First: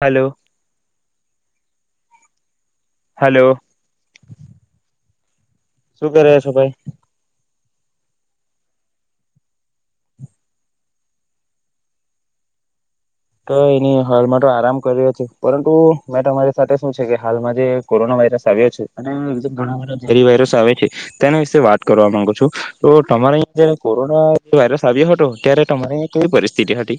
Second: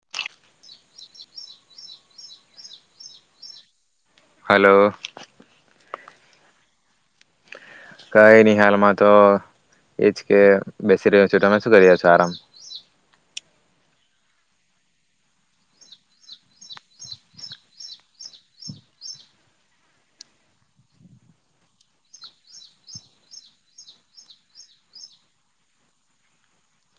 Hello. Hello. Hello. શું કરે છો ભાઈ? કઈ નની હાલમાં તો એજ કે બેસી રહ્યો છું તમે શું કરી્યા છો? આરામ. તો એની હાલમાં તો આરામ કરીયો છે, પરંતુ મેં તમારી સાથે શું છે કે હાલમાં જે કોરોના વાયરસ આવ્યો છે, વાયરસ આવે છે તેના વિશે વાત કરવા માંગુ છું, તો તમારે અ જયારે કોરોના વાયરસ આવ્યો હતો ત્યારે તમારી અ કેવી પરિસ્થિતિ હતી?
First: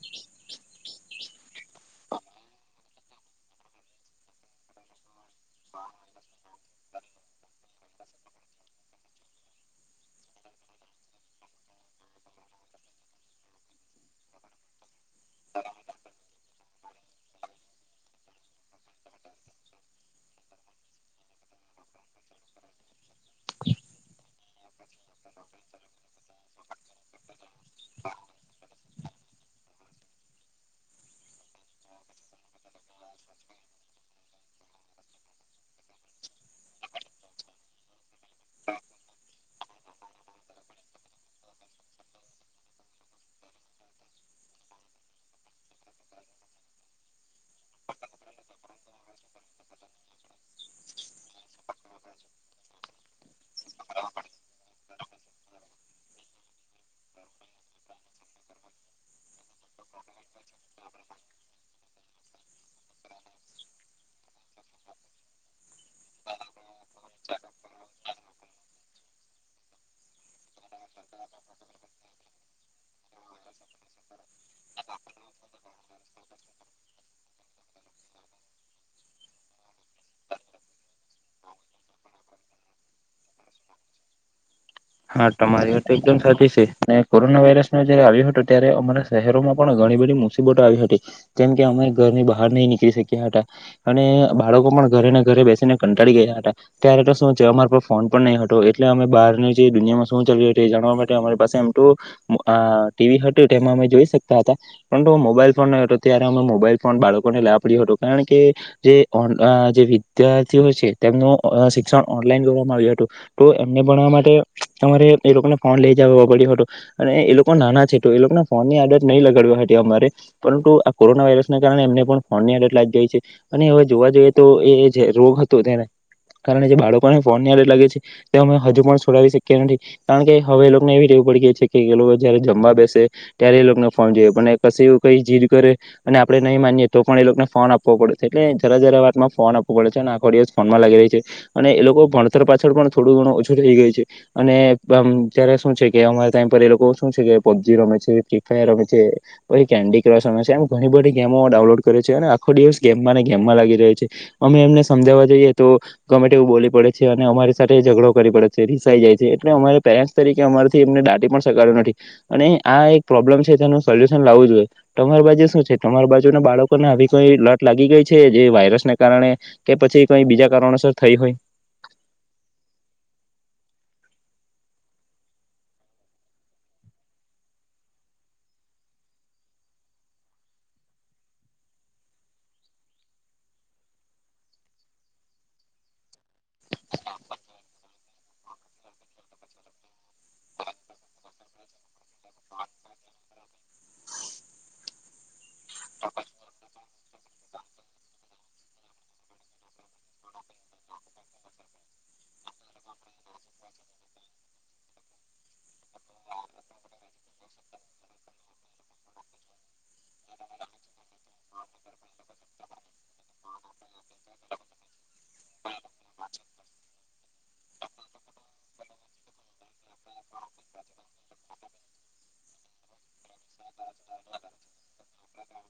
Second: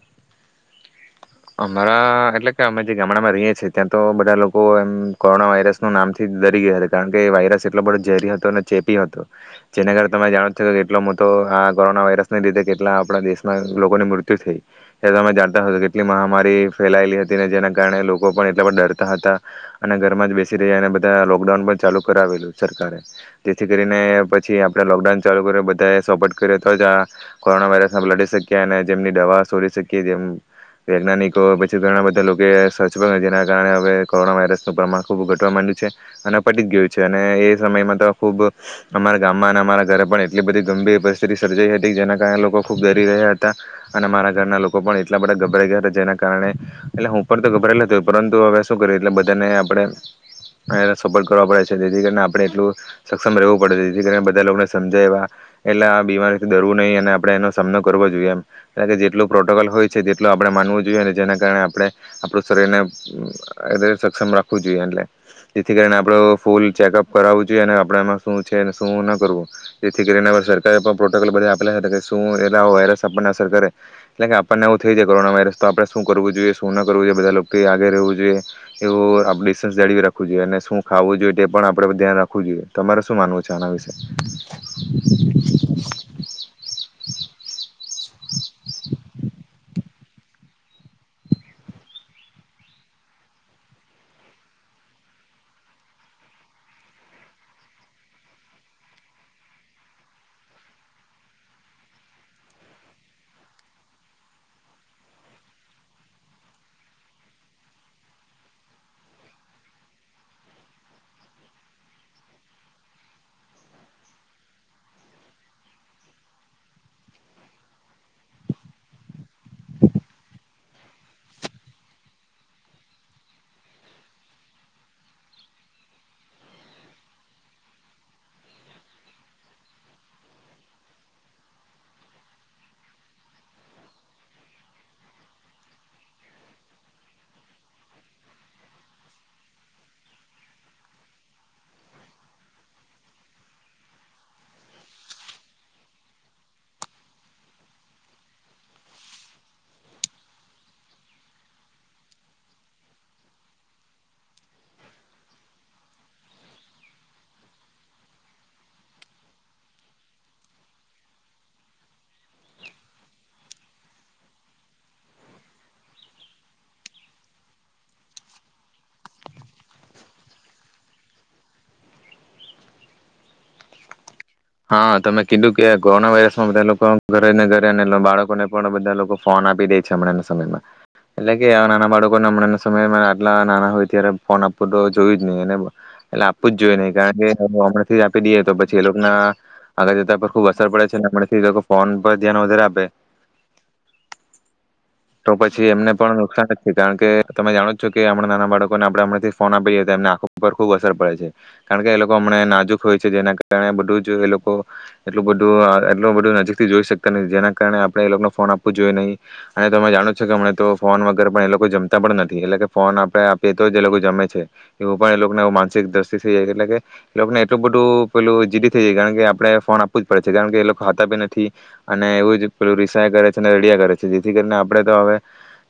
[inaudible] અમારા એટલે કે અમે જે ગામડામાં રહીએ છીએ, ત્યાં તો બધા લોકો એમ કોરોના વાયરસ ન નામથી ડરી ગયા હતા, કારણ કે એ વાયરસ એટલો બધો ઝેરી હતો અને ચેપી હતો, જેના કાર તમે જાણો છ કે કેટલો મોટો આ કોરોના વાયરસને લીધે કેટલા આપણા દેશના લોકોની મૃત્યુ થઈ, એ તમે જાણતા હશે કે. લી મહામારી ફેલાેલી હતી ને જેના કારણે લોકો પણ એટલા બ ડરતા હતા, અને ઘરમાં જ બેસી રહ્યા અને બધા લોકડાઉન પણ ચાલુ કરાવેલું સરકારે જેથી કરીને પછી આપણે લોકડાઉન ચાલુ કર બધા એ સપોર્ટ કર તો જ આ કોરોના વાયરસ લડી શકીએ અને, જેમની દવા શોરી શકીએ જેમ. વૈજ્ઞાનિકો પછી ઘણા બધા લોકોએ સર્ચ પણ જેના કારણે હવે કોરોના વાયરસનું પ્રમાણ ખૂબ ઘટવા માંડ્યું છે. અને પટી જ ગયું છે. અને એ સમયમાં તો ખૂબ અમારા ગામમાં અને અમારા ઘરે પણ એટલી બધી ગંભીર પરિસ્થિતિ સર્જાઈ હતી જેના કારણે લોકો ખૂબ ગરી રહ્યા હતા, અને અરા ઘરના લોકો પણ એટલા બધા ગભરાઈ ગયા. જે કારણે, એટલે હું ઉપર તો ગબરાયત પરંતુ હવે શું કર એટલે બધાને આપડે સપોર્ટ કરવા પડે છે જેથી કરીને આપણે એટલું, સક્ષમ રવું પડે જેથી બધા લોકોને સમજાય એવા, એટલા બીમારીથી દરવું નહી અને આપડણે એનો સામનો કરવો જોઈએ એમ, કાર કે જેટલો પ્રોટોકોલ હોય છે તેટ આપણે માનવું જોઈએ, અને જેના કારણે આપણે આપણું શરીર ને સક્ષમ રાખવું જોઈએ, એટલે જેથી કરીને આપ ફૂલ ચેકઅપ કરાવવું જોઈએ, અને આપણેમાં શું છે શું ના કરવું જેથી કરીને સરકારે પણ પ્રોટોકોલ બધા આપેલા શું એ વાયરસ આપણને સરકારે એટલે કે આપણને એવું થઈ જાય કોરોના વાયરસ તો આપણે શું કરવું જોઈએ શું ન કરવું જોઈએ બધા લોકો આગે રહેવું જોઈએ, એવું આપણે ડિસ્ટન્સ જાળવી રાખવું જોઈએ, અને શું ખાવવું જોઈએ તે પણ આપણે ધ્યાન રાખવું જોઈએ, તમારે શું માનવું છે, આના વિશે? હા તમારી વા તો એકદમ સાચી છે, ને કોરોના વાયરસ મે જયારે આવ્યો હતો ત્યારે અમારા શહેરોમાં પણ ઘણી બધી મુસીબતો આવી હતી, જેમ કે અમે ઘરની બહાર નહીં નીકળી શક્યા હતા અને બાળકો પણ ઘરેને ઘરે બેસીને કંટાળી ગયા હતા. ત્યારે તો શું છે અમાર પાહ ફોન પણ નહીં હતો એટલે અમે બહારની જે દુનિયામાં શું ચાલ્યું હતું એ જાણવા માટે અમારી પાસે એમ તો અહ આ ટીવી હતું તેમાં અમે જોઈ શકતા હતા. પરંતુ મોબાઈલ ફોન નહીં હતો ત્યારે અમે મોબાઈલ ફોન બાળકોને લાભ [unintelligible] હતો કારણ કે જે ઓન અહ જે વિદ્યાર્થીઓ છે તેમનું અહ શિક્ષણ ઓનલાઈન કરવામાં આવ્યું હતું, તો એમને ભણવા માટે તમારે એ લોકોને ફોન લઈ જવો પડ્યો હતો, અને એ એ લોકો નાના છે તો એ લોકોના ફોન ની આદત નહીં લગાડવાની હતી અમારે, પરંતુ આ કોરોના વાયરસને કારણે એમને પણ ફોન ની આદત લાગી ગઈ છે, અને હવે જોવા જઈએ તો એ જે રોગ હતો તેને કારણે જે બાળકોને ફોન ની આદત લાગી છે તે અમે હજુ પણ છોડાવી શક કેમ દી કારણ કે હવે એ લોકને એવી ટેવ પડી ગઈ છે કે એ લોકો જયારે જમવા બેસે ત્યારે એ લોકને ફોન જોઈએ, પણ એ કશે કંઈ જીદ કરે અને આપણે નહીં માનીએ તો પણ એ લોકને ફોન આપવો પડશે, એટલે જરા જરા વાતમાં ફોન આપવો પડે છે, અને આખો દીવસ ફોનમાં જ લાગી રહી છે, અને એ લોકો ભણતર પાછળ પણ થોડું ઘણું ઓછું જ રહી ગયુ છે. અને પમ ત્યારે શું છે કે અમારા ટાઈમ પર એ લોકો શું છે કે પબજી રમે છે, ફ્રી ફાયર રમે છે, પછી કેન્ડી ક્રશ રમે છે એમ ઘણી બધી ગેમો ડાઉનલોડ કરે છે. અને આખો દિવસ ગેમમાં ને ગેમમાં લાગી રહે છે. અમે એમને સમજાવવા જઈએ તો ગમે તેવું બોલી પડે છે અને અમારી સાથે ઝઘડો કરી પડે છે, રીસાઈ જાય છે. એટલે અમારી પેરેન્ટસ તરીકે અમારાથી એમને દાટી પણ શકાતું નથી અને આ એક પ્રોબ્લેમ છે તેનું સોલ્યુશન લાવવું જોઈએ તમારી બાજુ શું છે તમારી બાજુ ના બાળકોને આવી કંઈ લત લાગી ગઈ છે જે વાયરસને કારણે કે પછી કંઈ બીજા કારણોસર થઈ હોય? હા તમે કીધું કે કોરોના વાયરસ માં બધા લોકો ઘરે ને ઘરે એટલે બાળકોને પણ બધા લોકો ફોન આપી દે છે હમણાંના સમયમાં, એટલે કે આ નાના બાળકોને હમણાં સમયમાં આટલા નાના હોય ત્યારે ફોન આપવું તો જોયું [unintelligible] અને એટલે આપવું જ જોઈએ નહી કારણ કે હમણાં થી જ આપી દઈએ તો પછી એ લોકના આગળ જતા પર ખુબ અસર પડે છે હમણાથી એ લોકો ફોન પર ધ્યાન વધારે આપે તો પછી એમને પણ નુકસાન જ છે કારણ કે તમે જાણો છો કે હમણાં નાના બાળકોને આપણે હમણાંથી જ ફોન આપીએ તો એમના આંખો પર ખુબ અસર પડે છે કારણ કે એ લોકો હમણે નાજુક હોય છે જેના કારણે બધું જ જે એ લોકો એટલું બધું અહ એટલું બધું નજીક થી જોઈ શકતા નથી જેના કારણે આપણે એ લોકને ફોન આપવું જોઈએ નહીં અને તમે જાણો છો કે હમણાં તો ફોન વગર પણ એ લોકો જમતા પણ નથી એટલે કે ફોન આપણે આપીએ તો જ એ લોકો જમે છે, એવું પણ એ લોકને આવું માનસિક દ્રષ્ટિ થઈ જાય છે એટલે કે એ લોકને એટલું બધું પેલું જીદ કારણ કે આપણે ફોન આપવું જ પડે છે કારણ કે એ લોક ખાતા બી નથી અને એવું જ પેલું રિસાય કરે છે ને રડ્યા કરે છે જેથી કરીને આપણે તો હવે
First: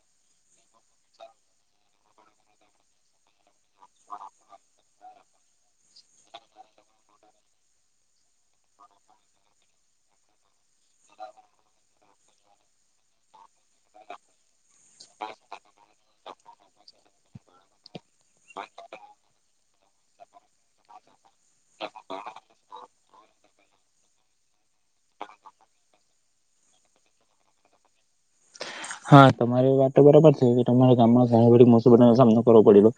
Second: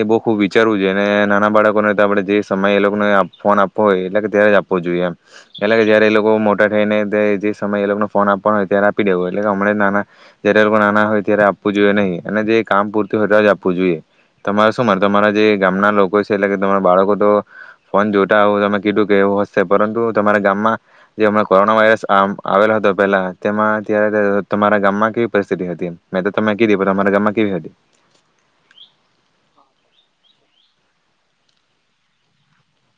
એ બહુ ખુબ વિચારવું જોઈએ અને નાના બાળકોને તો આપણે જે સમય એ લોકોને આપ ફોન આપવો હોય એટલે ત્યારે જ આપવો જોઈએ એમ એટલે કે જયારે એ લોકો મોટા થઈને તે સમય એ લોકોને ફોન આપવાનો હોય ત્યારે આપી દેવો જોઈ એટલે હમણે નાના જયારે એ લોકો નાના હોય ત્યારે આપવું જોઈએ નહીં અને જે કામ પૂરતું ત્યારે જ આપવું જોઈએ તમારે શું માન તમારા જે ગામના લોકો છે એટલે કે તમારા બાળકો તો ફોન જોતા હોય તમે કીધું કે એવું હશે પરંતુ તમારા ગામમાં જે હમણાં કોરોના વાયરસ આ આવેલો હતો પેલા તેમાં ત્યારે તમારા ગામમાં કેવી પરિસ્થિતિ હતી મેં તો તમે કીધી પણ તમારા ગામમાં કેવી હતી? હા તમારી વાત તો બરાબર સે કે તમારા ગામમાં ઘણી બધી મુસીબત નો સામનો કરવો પડ્યો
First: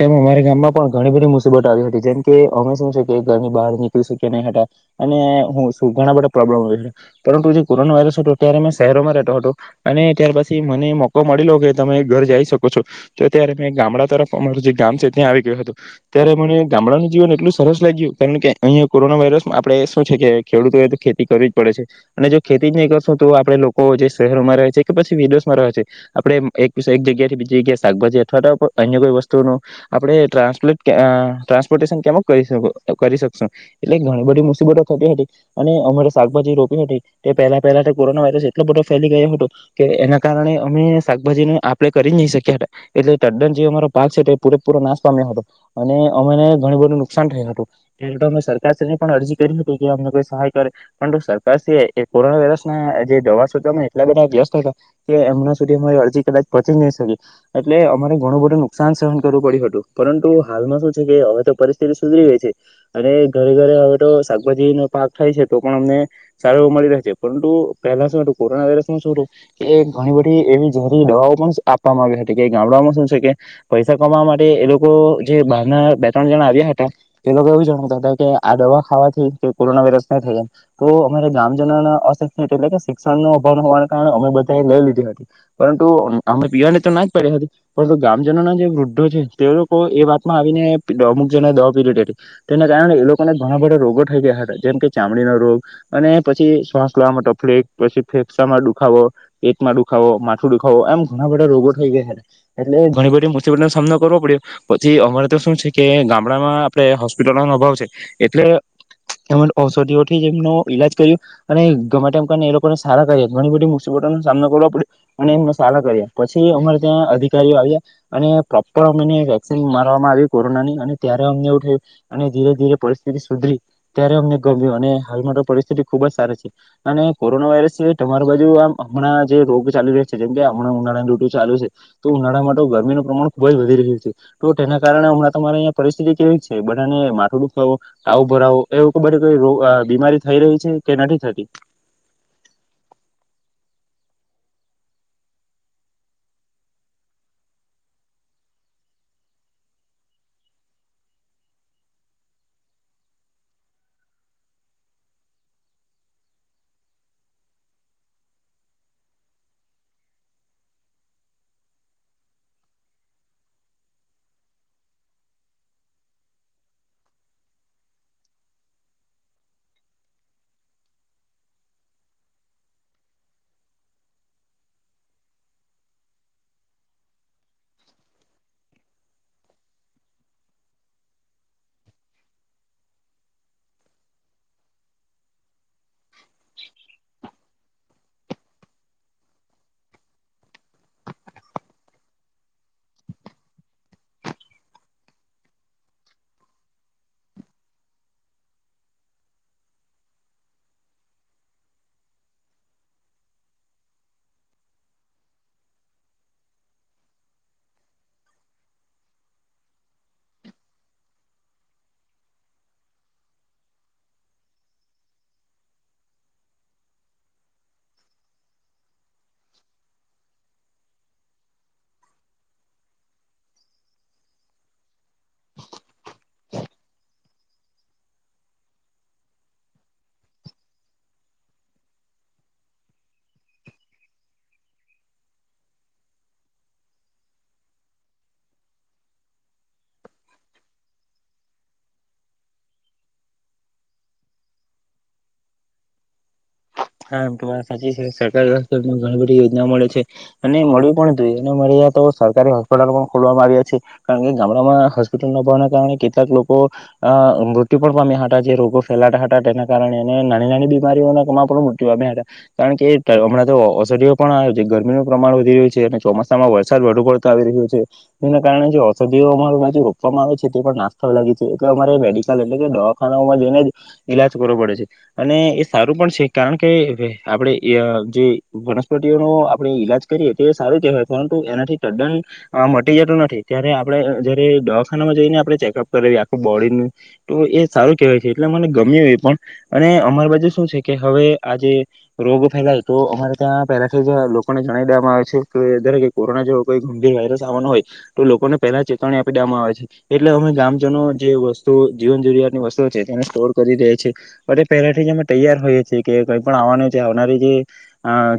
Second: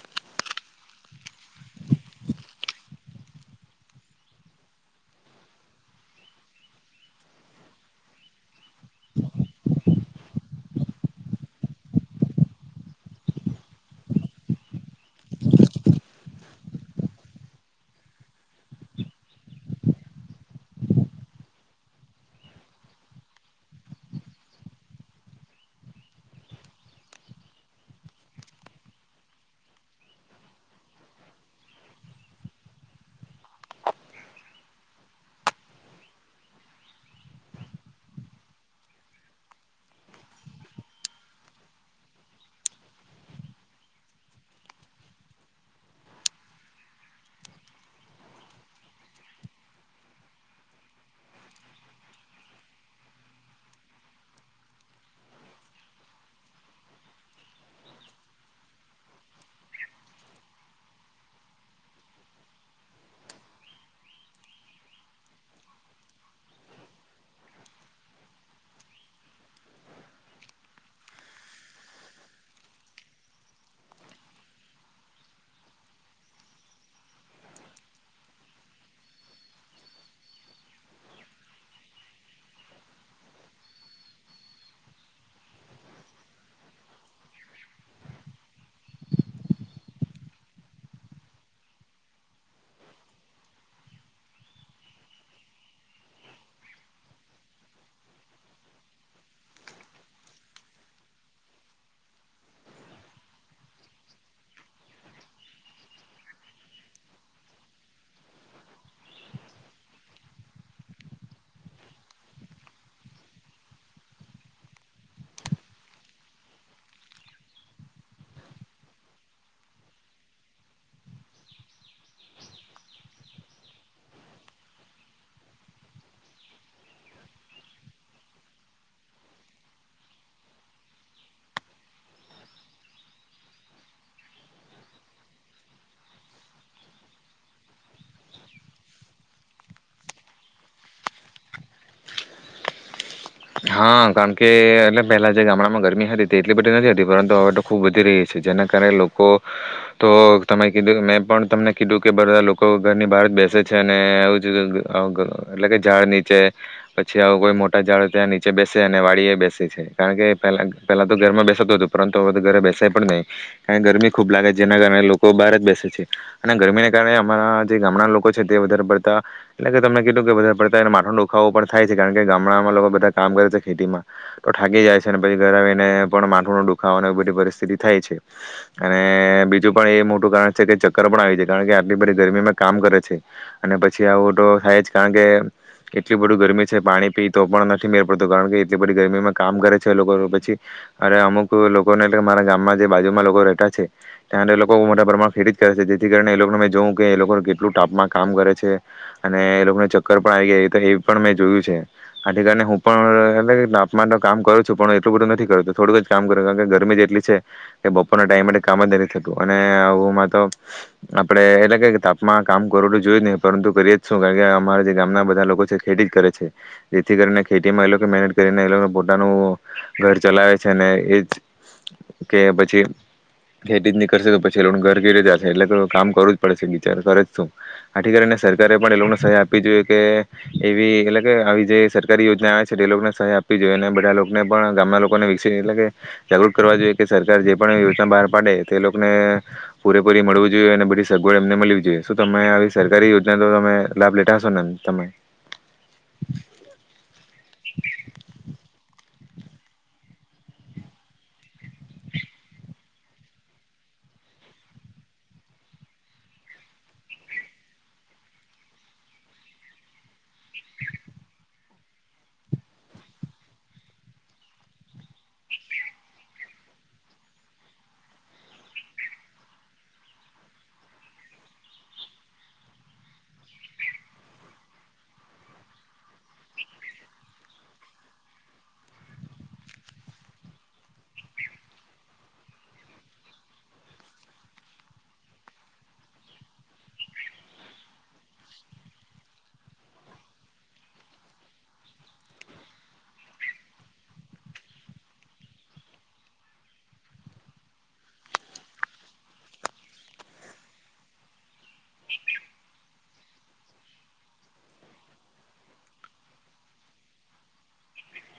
તેમ અમારા ગામમાં પણ ઘણી બધી મુસીબતો આવી હતી જેમ કે અમે શું છે કે ઘરની બહાર નીકળી શક્યા નહી હતા અને હું શું ઘણા બધા પ્રોબ્લેમ આવે છે પરંતુ જે કોરોના વાયરસ હતો ત્યારે અમે શહેરોમાં રહે તો હતો અને ત્યાર પછી મને મોકો મળીલો કે તમે ઘર જઈ શકો છો તો ત્યારે મેં ગામડાં તરફ અમારું જે ગામ છે ત્યાં આવી ગયો હતો ત્યારે મને ગામડાનું જીવન એટલું સરસ લાગ્યું કારણ કે અહીંયાં કોરોના વાયરસ આપણે શું છે કે ખેડૂતોએ તો ખેતી કરવી જ પડે છે, અને જો ખેતી નહીં કરશો તો આપણે લોકો જે શહેરોમાં છે કે પછી વિદેશમાં રહે છે આપણે એક જગ્યાએથી બીજી જગ્યા શાકભાજી અથવા તો અન્ય કોઈ વસ્તુઓનું આપણે ટ્રાન્સપલેટ કા અહ ટ્રાન્સપોર્ટેશન કેમો કરી શકો કરી શકશો એટલે ઘણી બધી મુસીબતો થતી હતી અને અમારે શાકભાજી રોપી હતી તે પહેલા પહેલા તો કોરોના વાયરસ એટલો બધો ફેલી ગયો હતો કે એના કારણે અમે શાકભાજીની આપ-લે કરી જ નહી શક્યા હતા એટલે તદ્દન જે અમારો પાક છે તે પૂરેપૂરો નાશ પામ્યો હતો અને અમારે ઘણું બધું નુકસાન થયું હતું એ તો અમે સરકાર સહાયની પણ અરજી કરી હતી કે તેથી અમને કોઈ સહાય કરે પરંતુ સરકાર સિવાય કે કોરોના વાયરસને જે દવા તો તમે એટલા બધા વ્યસ્ત હતા કે એમના સુધી અમારી અરજી કદાચ પહોંચી જ નહીં શકી એટલે અમારે ઘણું બધું નુકસાન સહન કરવું પડ્યું હતું પરંતુ હાલમાં શું છે કે હવે તો પરિસ્થિતિ સુધરી ગઈ છે અને ઘરે ઘરે હવે તો શાકભાજીની પાક થાય છે તો પણ અમને સારું એવું મળી રહે છે પરંતુ પહેલા શું હતું કોરોના વાયરસમં શું હતું એ ઘણી બધી એવી જેરીલી દવાઓ પણ આપવામાં આવી હતી કે ગામડામાં શું છે કે પૈસા કમાવા માટે એ લોકો જે બહાર ના બે ત્રણ જણા આવ્યા હતા એ લોકો એવું જણાવતા હતા કે આ દવા ખાવાથી કે કોરોના વાયરસ ન થયા તો અમારે ગામ જનાના અશિક્ષિત એટલે કે શિ ક્ષણ નો અભાવ હોવાને કારણે અમે બધાએ લઈ લીધી હતી પરંતુ અમે પીવાની તો ના જ પાડી હતી પરંતુ ગ્રામજનોના જે વૃદ્ધો છે તે લોકો એ વાતમાં આવીને અમુક જણાએ દવા પી લીધી હતી તેને કારણે એ લોકોને ઘણા બધા રોગો થઈ ગયા હતા જેમ કે ચામડીનો રોગ અને પછી શ્વાસ લેવામાં તફલીક પછી ફેફસામાં દુખાવો, પેટમાં દુખાવો, માથું દુખાવો એમ ઘણા બધા રોગો થઈ ગયા હતા એટલે ઘણી બધી મુસીબત નો સામનો કરવો પડ્યો પછી અમારે તો શું છે કે ગામડામાં આપણે હોસ્પિટલોનો અભાવ છે એટલે એ ઔષધિઓથી એમનો ઈલાજ કર્યું અને ગમે તેમ કરીને એ લોક પર સારા કર્યા ઘણી બધી મુસીબતો નો સામનો કરવો પડ્યો અને એમણે સારા કર્યા પછી અમારે ત્યાં અધિકારીઓ આવ્યા અને પ્રોપર અમને વેક્સિન મારવામાં આવી કોરોના ની અને ત્યારે અમને એવું થયું અને ધીરેધીરે પરિસ્થિતિ સ સુધરી ત્યારે અમને ગમ્યું અને હાલમાં તો પરિસ્થિતિ ખુબજ સારી છે, અને કોરોના વાયરસ સિવાય તમારી બાજુ આમ હમણાં જે રોગ ચાલી રહ્યા છે, જેમ કે હમણાં ઉનાળાની ડ્યુટી ચાલુ છે, તો ઉનાળામાં તો ગરમીનું પ્રમાણ ખુબ જ વધી રહ્યું છે, તો તેના કારણે હમણાં તમારે અહીંયા પરિસ્થિતિ કેવીક છે બધાને માથું દુખાવો, તાવ ભરાવો એવું તો બધી કંઈ રોગ અહ બીમારી થઈ રહી છે, કે નહીં થતી. હા કારણ કે એટલે પહેલા જે ગામડામાં ગરમી હતી તે એટલી બધી નથી. હતી પરંતુ હવે તો ખુબ વધી રહી છે, જેના કારણે લોકો તો તમે કીધું મેં પણ તમને કીધું કે બધા લોકો ઘરની બહાર જ બેસે છે, અને [unintelligible] એટલે કે ઝાડ નીચે પછી આવું કોઈ મોટા ઝાડ ઝાડ ની ચે બેસે અને વાડી એ બેસે છે, કારણ કે પહેલા પહેલા તો ઘરમાં બેસાતું હતું પરંતુ હવે ઘરે બેસાય પણ નહીં અહિંયા ગરમી ખૂબ લાગે છે જેના કારણે લોકો બહાર જ બેસે છે, અને ગરમીને કારણે અમારા જે ગામડાના લોકો છે તે વધારે પડતા એટલે કે તમે કીધું કે વધારે પડતા એને માથાનો દુખાવો પણ થાય છે, કારણ કે ગામડામાં લોકો બધા કામ કરે છે ખેતીમાં તો થાકી જાય છે, અને પછી ઘર આવીને પણ માથું નો દુખાવો અને એ બધી પરિસ્થિતિ થાય છે, અને બીજું પણ એ મોટું કારણ છે કે ચક્કર પણ આવી જાય કારણ કે આટલી બધી ગરમીમાં કામ કરે છે, અને પછી આવું તો થાય જ કારણ કે એટલી બધું ગરમી છે, પાણી પી તો પણ કારણ કે એટલી બધી ગરમીમાં કામ કરે છે, એ લોકો પછી અને અમુક લોકોને એટલે મારા ગામમાં જે બાજુમાં લોકો રહેતા છે ત્યાંના લોકો બહું મોટા પ્રમાણમાં ખેતી જ કરે છે જેથી કરીને એ લોકોને મે જોવું કે એ લોકો કેટલું તાપમાં કામ કરે છે, અને એ લોકને ચક્કર પણ આવી ગયા તો એ પણ મેં જોયું છે, આથી કારણે હું પણ હવે એ તાપમાં તો કામ કરું છું, પણ એટલું બધું નથી, કરતો થોડુંક જ કામ કરે કારણ કે ગરમી જ એટલી છે કે બપોરના ટાઈમ માટે કામ જ નથી થતું અને આવુંમાં તો આપણે એટલે કે તાપમાં કામ કરું તો જોયું જ નહીં પરંતુ કરીએ જ શું કારણ કે અમારા જે ગામના બધા લોકો છે ખેતી જ કરે છે, જેથી કરીને ખેતીમાં એ લોકો મહેનત કરીને એ લોક પોતાનું ઘર ચલાવે છે, અને એજ કે પછી ખેતી જ ની કરશે કે પછી એ લોક ઘર કેરે જાશે એટલે તો કામ કરવું જ પડે છે, બિચારા કરે જ શું આથી કરીને સરકારે પણ એ લોકને સહાય આપવી જોઈએ કે એવી એટલે કે આવી જે સર કારી યોજના આવે છે, એ લોકોને સહાય આપવી જોઈએ અને બધાને લોકને પણ ગામના લોકોને વિષય એટલે કે જાગૃત કરવા જોઈએ, કે સરકાર જે પણ યોજના બહાર પાડે તે લોકને પૂરેપૂરી મળવું જોઈએ અને બધી સગવડ એમને મલવી જોઈએ શું તમે આવી સરકારી યોજના તો તમે લાભ લેતા હશો, ને તમે હા, એમ તો વાત સાચી છે, સરકારી હોસ્પિટલમાં ઘણી બધી યોજના મળે છે અને મળ્યું પણ હતું અને અમારી યાં તો સરકારી હોસ્પિટલો પણ ખોલવામાં આવ્યા છે, કારણ કે ગામડામાં હોસ્પિટલ ન જવાના કારણે કેટલાક લોકો અહ મૃત્યુ પણ પામ્યા હતા, જે રોગો ફેલાતા હતા તેના કારણે અને નાની, નાની બીમારીઓના નો પ્રમાણ હતા, કારણ કે હમણાં તો ઔષધિઓ પણ આ જે ગરમીનું પ્રમાણ વધી રહ્યું છે. અને ચોમાસામાં વરસાદ વધુ પડતો આવી રહ્યો છે એના કારણે જે ઔષધિઓ અમાર બાજું જે રોપવામાં આવે છે તે પણ નાશ થવા લાગી છે એટલે અમારે મેડિકલ એટલે કે દવાખાઓમાં જઈને જ ઈલાજ કરવો પડે છે, અને એ સારું પણ છે. કારણ કે આપણે અહ જે વનસ્પતિઓનો આપણુ ઈલાજ કરીએ તે એ સારું કહેવાય, પરંતુ એનાથી તદ્દન મટી જતું નથી ત્યારે આપણે જયારે દવાખાનામાં જઈને આપણે ચેકઅપ કરાવીએ આખું બોડીનું તો એ સારું કહેવાય છે, એટલે મને ગમ્યું એ પણ અને અમારી બાજુ શું છે કે હવે, આ જે રોગ ફેલાય તો અમારે ત્યાં પહેલાથી જ આ લોકોને જણાવી દેવામાં આવે છે, કે દરેકે કોરોના જેવો કોઈ ગંભીર વાયરસ આવવાનો હોય તો લોકોને પહેલા ચેતવણી આપી દેવામાં આવે છે એટલે અમે ગ્રામજનો જે વસ્તુ જીવન જરૂરિયાતની વસ્તુઓ છે, તેને સ્ટોર કરી દે છીએ અને પહેલેથી જ અમે તૈયાર રહી. છે, કે કંઈ પણ આવવાનું છે, આવનારી જે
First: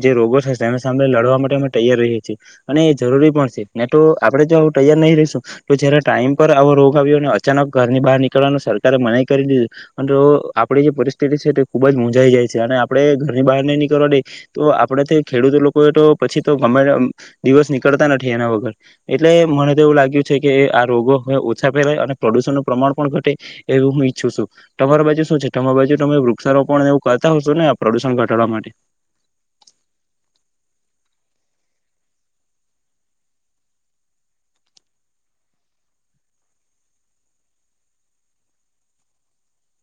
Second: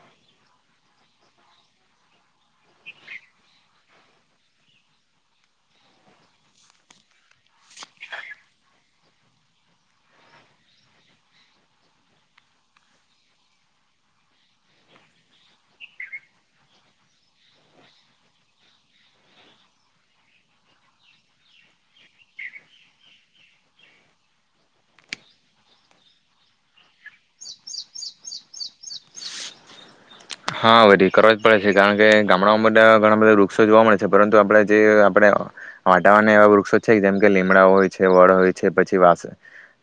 જે રોગો છે તેને સામે લડવા માટે અમે તૈયાર રહીએ છીએ અને એ જરૂરી પણ છેને, તો આપણે જો તૈયાર નહી રહીશું તો જયારે ટાઈમ પર આવો રોગ આવ્યો અને અચાનક ઘરની બહાર નીકળવાનો સરકારે મનાય કરી દીધી અને તો આપણી જે પરિસ્થિતિ છે તે ખુબજ મૂંઝાય જઈ જાય છે, અને આપણે ઘરની બહાર નહી નીકળવા દે તો આપણે ત્યાં ખેડૂતો લોકો, એ તો પછી તો ગમે એમ દિવસ નીકળતા નથી એના વગર એટલે મને તો એવું લાગ્યું છે કે આ રોગો હવે ઓછા ફેલાય અને પ્રદુષણનું પ્રમાણ પણ ઘટે એવું હું ઈચ્છું છું, તમાર બાજુ શું છે, તમાર બાજુ તો તમે વૃક્ષારોપણ એવું કરતા હો છો, ને આ પ્રદુષણ ઘટાડવા માટે? હા, વડીલ કરવા જ પડે છે કારણ કે ગામડાઓમાં બધા ઘણા બધા વૃક્ષો જોવા મળે છે, પરંતુ આપણા જે આપણે વાટાવાને એવા વૃક્ષો છે જેમ કે લીમડા હોય છે, વડ હોય છે, પછી વાંસ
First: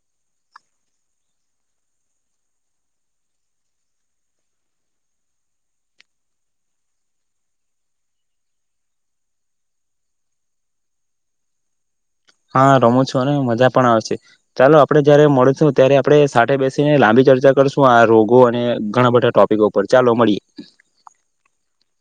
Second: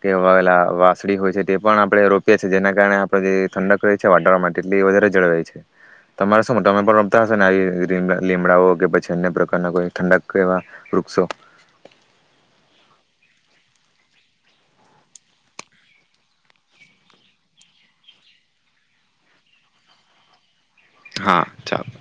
કે વાવેલા વાંસળી હોય છે, તે પણ આપણે રોપીએ છીએ જેના કારણે આપણે જે ઠંડક રહે છે, વાતાવરણમાં તેટલી વધારે જળવાય છે. તમારે શું તમે પણ રોપતા હશો ને આવી લી લીમડાઓ કે પછી અન્ય પ્રકારના કોઈ ઠંડક એવા વૃક્ષો? હા, રોમું છું, ને મજા પણ આવે છે. ચાલો આપણે જયારે મળશું. ત્યારે આપણે સાથે બેસીને લાંબી ચર્ચા કરશું આ રોગો અને ઘણા બધા ટોપિકો ઉપર ચાલો મળીએ. હા, ચાલો.